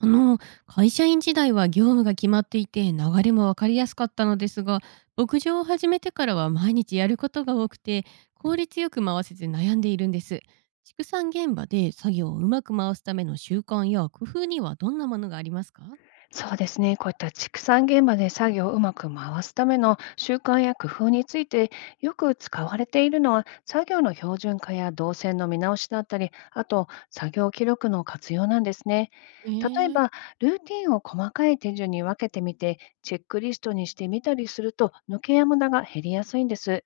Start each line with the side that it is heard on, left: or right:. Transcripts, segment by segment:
right: あの、会社員時代は業務が決まっていて流れも分かりやすかったのですが、牧場を始めてからは毎日やることが多くて、効率よく回せず悩んでいるんです。畜産現場で作業をうまく回すための習慣や工夫にはどんなものがありますか？
left: そうですね。こういった畜産現場で作業をうまく回すための習慣や工夫についてよく使われているのは、作業の標準化や動線の見直しだったり、あと作業記録の活用なんですね。
right: え
left: 例え
right: ー、
left: ば、ルーティンを細かい手順に分けてみて、チェックリストにしてみたりすると、抜けや無駄が減りやすいんです。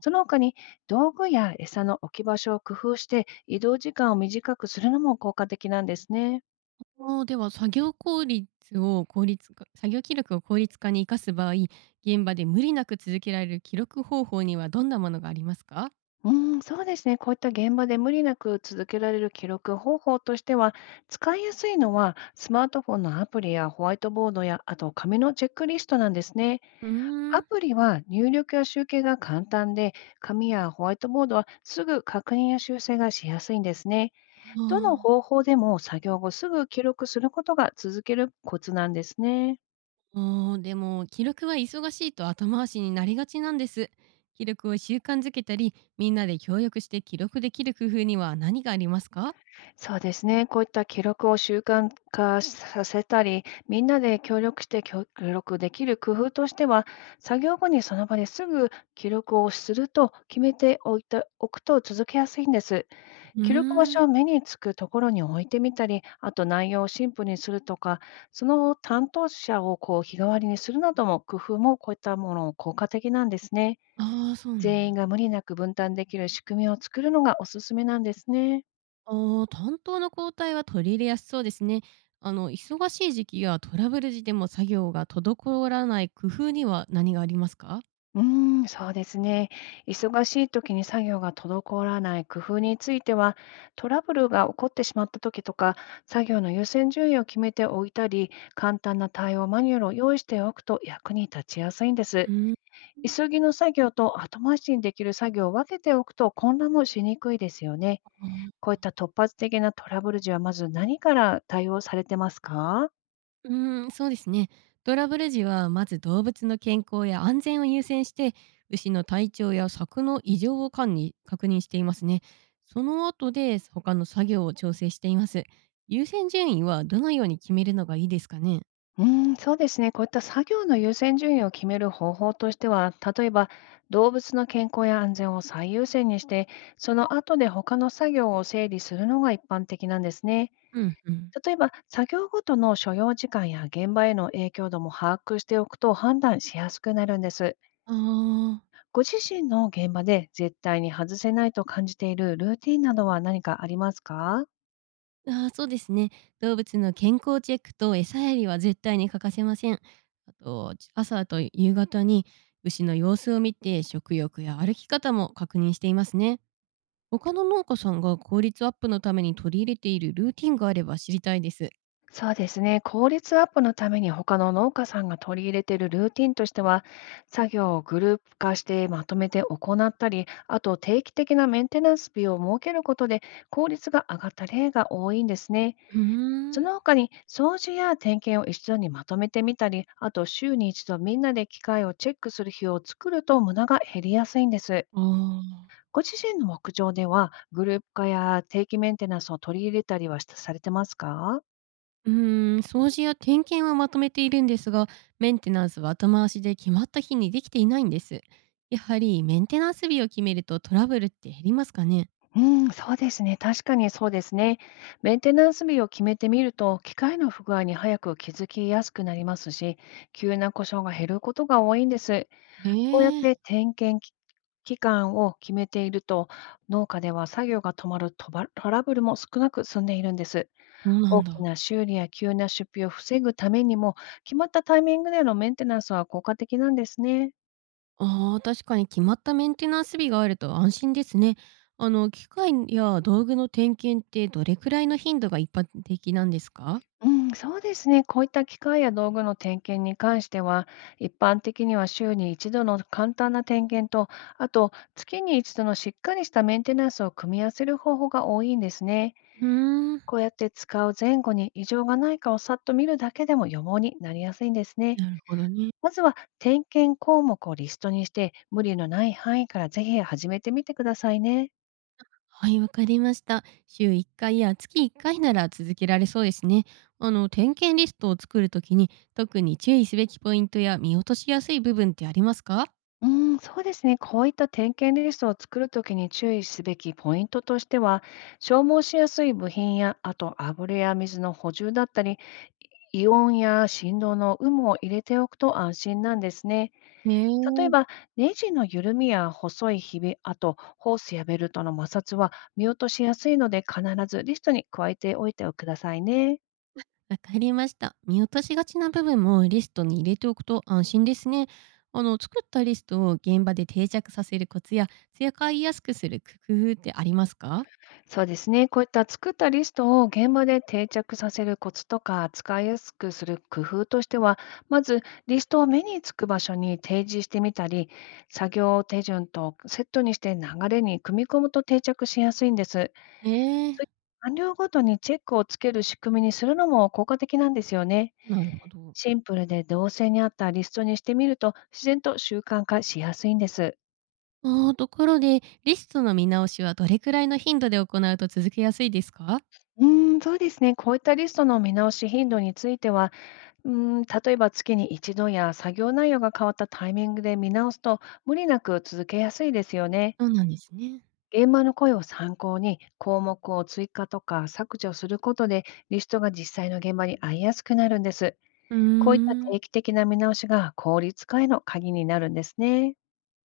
left: その他に、道具や餌の置き場所を工夫して、移動時間を短くするのも効果的なんですね。
right: もうでは作業効率を効率化作業記録を効率化に生かす場合現場で無理なく続けられる記録方法にはどんなものがありますか？
left: うーん、そうですね。こういった現場で無理なく続けられる記録方法としては、使いやすいのはスマートフォンのアプリやホワイトボードや、あと紙のチェックリストなんですね。
right: うー
left: ア
right: ん。
left: プリは入力や集計が簡単で、紙やホワイトボードはすぐ確認や修正がしやすいんですね。
right: あ
left: どの
right: あー。
left: 方法でも作業後すぐ記録することが続けるコツなんですね。
right: でも記録は忙しいと後回しになりがちなんです。記録を習慣づけたりみんなで協力して記録できる工夫には何がありますか？
left: そうですね。こういった記録を習慣化させたり、みんなで協力して協力できる工夫としては、作業後にその場ですぐ記録をすると決めておいておくと続けやすいんです。
right: う
left: 記録場
right: ーん。
left: 所を目につくところに置いてみたり、あと内容をシンプルにするとか、その担当者をこう日替わりにするなども工夫もこういったもの効果的なんですね。
right: ああ、そうなん
left: 全員
right: だ。
left: が無理なく分担できる仕組みを作るのがおすすめなんですね。
right: おあ、担当の交代は取り入れやすそうですね。忙しい時期やトラブル時でも作業が滞らない工夫には何がありますか？
left: うーん、そうですね。忙しい時に作業が滞らない工夫については、トラブルが起こってしまった時とか、作業の優先順位を決めておいたり、簡単な対応マニュアルを用意しておくと役に立ちやすいんで
right: う
left: す。
right: ーん。
left: 急ぎの作業と後回しにできる作業を分けておくと混乱もしにくいですよね。
right: あー。
left: こういった突発的なトラブル時は、まず何から対応されてますか？
right: うーん、そうですね。トラブル時はまず動物の健康や安全を優先して牛の体調や柵の異常を管理確認していますね。その後で他の作業を調整しています。優先順位はどのように決めるのがいいですかね？
left: うん、そうですね。こういった作業の優先順位を決める方法としては、例えば動物の健康や安全を最優先にして、その後で他の作業を整理するのが一般的なんですね。
right: うんうん。
left: 例えば、作業ごとの所要時間や現場への影響度も把握しておくと判断しやすくなるんです。
right: あー。
left: ご自身の現場で絶対に外せないと感じているルーティンなどは何かありますか？
right: あー、そうですね。動物の健康チェックと餌やりは絶対に欠かせません。あと、朝と夕方に牛の様子を見て食欲や歩き方も確認していますね。他の農家さんが効率アップのために取り入れているルーティンがあれば知りたいです。
left: そうですね。効率アップのために他の農家さんが取り入れているルーティンとしては、作業をグループ化してまとめて行ったり、あと定期的なメンテナンス日を設けることで効率が上がった例が多いんですね。
right: うー
left: そ
right: ん。
left: の他に掃除や点検を一緒にまとめてみたり、あと週に一度みんなで機械をチェックする日を作ると無駄が減りやすいんです。
right: ああ。
left: ご自身の牧場ではグループ化や定期メンテナンスを取り入れたりはされてますか？
right: うーん、掃除や点検はまとめているんですが、メンテナンスは後回しで決まった日にできていないんです。やはりメンテナンス日を決めるとトラブルって減りますかね？
left: うん、そうですね。確かにそうですね。メンテナンス日を決めてみると、機械の不具合に早く気づきやすくなりますし、急な故障が減ることが多いんです。
right: へ
left: こうやっ
right: え、
left: て点検き期間を決めていると、農家では作業が止まるトラブルも少なく済んでいるんです。
right: そうなん
left: 大き
right: だ。
left: な修理や急な出費を防ぐためにも、決まったタイミングでのメンテナンスは効果的なんですね。
right: ああ、確かに決まったメンテナンス日があると安心ですね。機械や道具の点検ってどれくらいの頻度が一般的なんですか？
left: うん、そうですね。こういった機械や道具の点検に関しては、一般的には週に一度の簡単な点検と、あと月に一度のしっかりしたメンテナンスを組み合わせる方法が多いんですね。
right: うーん。
left: こうやって使う前後に異常がないかをさっと見るだけでも予防になりやすいんですね。
right: なるほどね。
left: まずは点検項目をリストにして、無理のない範囲からぜひ始めてみてくださいね。
right: はい、わかりました。週1回や月1回なら続けられそうですね。点検リストを作るときに、特に注意すべきポイントや見落としやすい部分ってありますか？
left: うーん、そうですね。こういった点検リストを作るときに注意すべきポイントとしては、消耗しやすい部品や、あと油や水の補充だったり、異音や振動の有無を入れておくと安心なんですね。
right: へ
left: 例え
right: え。
left: ば、ネジの緩みや細いひび、あとホースやベルトの摩擦は見落としやすいので、必ずリストに加えておいてくださいね。
right: わかりました。見落としがちな部分もリストに入れておくと安心ですね。作ったリストを現場で定着させるコツや、使いやすくする工夫ってありますか？
left: そうですね。こういった作ったリストを現場で定着させるコツとか、使いやすくする工夫としては、まずリストを目につく場所に提示してみたり、作業手順とセットにして流れに組み込むと定着しやすいんです。そういった
right: ええ。
left: 完了ごとにチェックをつける仕組みにするのも効果的なんですよね。
right: なるほど。
left: シンプルで動線に合ったリストにしてみると、自然と習慣化しやすいんです。
right: ところで、リストの見直しはどれくらいの頻度で行うと続けやすいですか？
left: うーん、そうですね。こういったリストの見直し頻度については、うー例えば月に一度や作業内容が変わったタイミングで見直すと無理なく続けやすいですよね。
right: そうなんですね。
left: 現場の声を参考に項目を追加とか削除することでリストが実際の現場に合いやすくなるんです。
right: うー
left: こういった
right: ん。
left: 定期的な見直しが効率化への鍵になるんですね。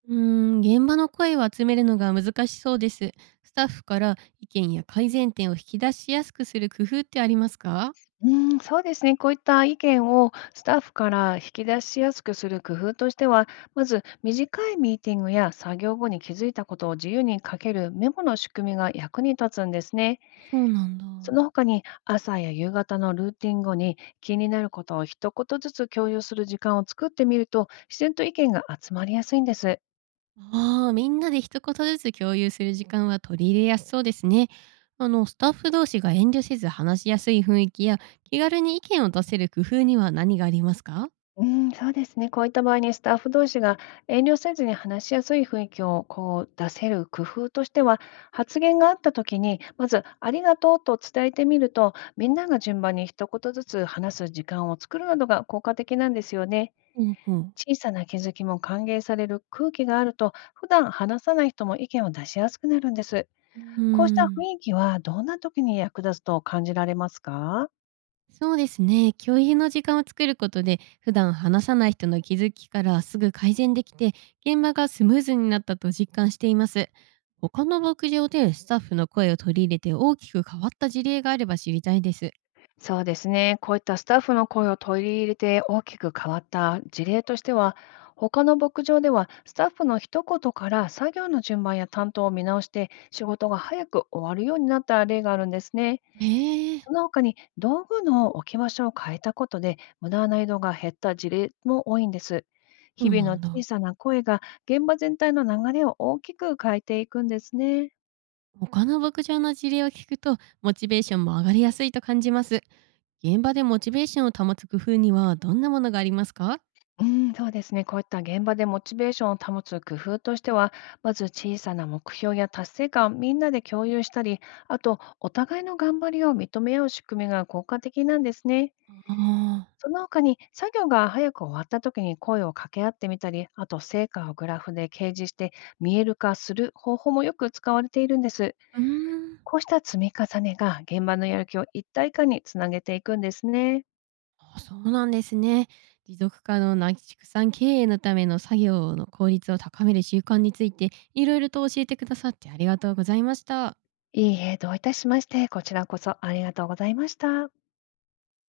right: うーん、現場の声を集めるのが難しそうです。スタッフから意見や改善点を引き出しやすくする工夫ってありますか？
left: うん、そうですね。こういった意見をスタッフから引き出しやすくする工夫としては、まず短いミーティングや作業後に気づいたことを自由に書けるメモの仕組みが役に立つんですね。
right: そうなんだ。
left: その他に朝や夕方のルーティン後に気になることを一言ずつ共有する時間を作ってみると、自然と意見が集まりやすいんです。
right: ああ、みんなで一言ずつ共有する時間は取り入れやすそうですね。スタッフ同士が遠慮せず話しやすい雰囲気や気軽に意見を出せる工夫には何がありますか？
left: うん、そうですね。こういった場合にスタッフ同士が遠慮せずに話しやすい雰囲気をこう出せる工夫としては、発言があった時に、まずありがとうと伝えてみると、みんなが順番に一言ずつ話す時間を作るなどが効果的なんですよね。
right: ほうほう。
left: 小さな気づきも歓迎される空気があると、普段話さない人も意見を出しやすくなるんです。
right: うう
left: こうし
right: ー
left: た雰
right: ん。
left: 囲気はどんな時に役立つと感じられますか？
right: そうですね。共有の時間を作ることで、普段話さない人の気づきからすぐ改善できて、現場がスムーズになったと実感しています。他の牧場でスタッフの声を取り入れて大きく変わった事例があれば知りたいです。
left: そうですね。こういったスタッフの声を取り入れて大きく変わった事例としては、他の牧場ではスタッフの一言から作業の順番や担当を見直して仕事が早く終わるようになった例があるんですね。
right: へえ、
left: その他に道具の置き場所を変えたことで無駄な移動が減った事例も多いんです。
right: そ
left: 日
right: う
left: 々
right: な
left: の
right: ん
left: 小
right: だ。
left: さな声が現場全体の流れを大きく変えていくんですね。
right: 他の牧場の事例を聞くと、モチベーションも上がりやすいと感じます。現場でモチベーションを保つ工夫にはどんなものがありますか？
left: うん、そうですね。こういった現場でモチベーションを保つ工夫としては、まず小さな目標や達成感をみんなで共有したり、あとお互いの頑張りを認め合う仕組みが効果的なんですね。
right: あ
left: その他に作業が早く終わった時に声を掛け合ってみたり、あと成果をグラフで掲示して見える化する方法もよく使われているんです。
right: あー、うーん。
left: こうした積み重ねが現場のやる気を一体化につなげていくんですね。
right: あ、そうなんですね。持続可能な畜産経営のための作業の効率を高める習慣について、いろいろと教えてくださってありがとうございました。
left: いいえ、どういたしまして、こちらこそありがとうございました。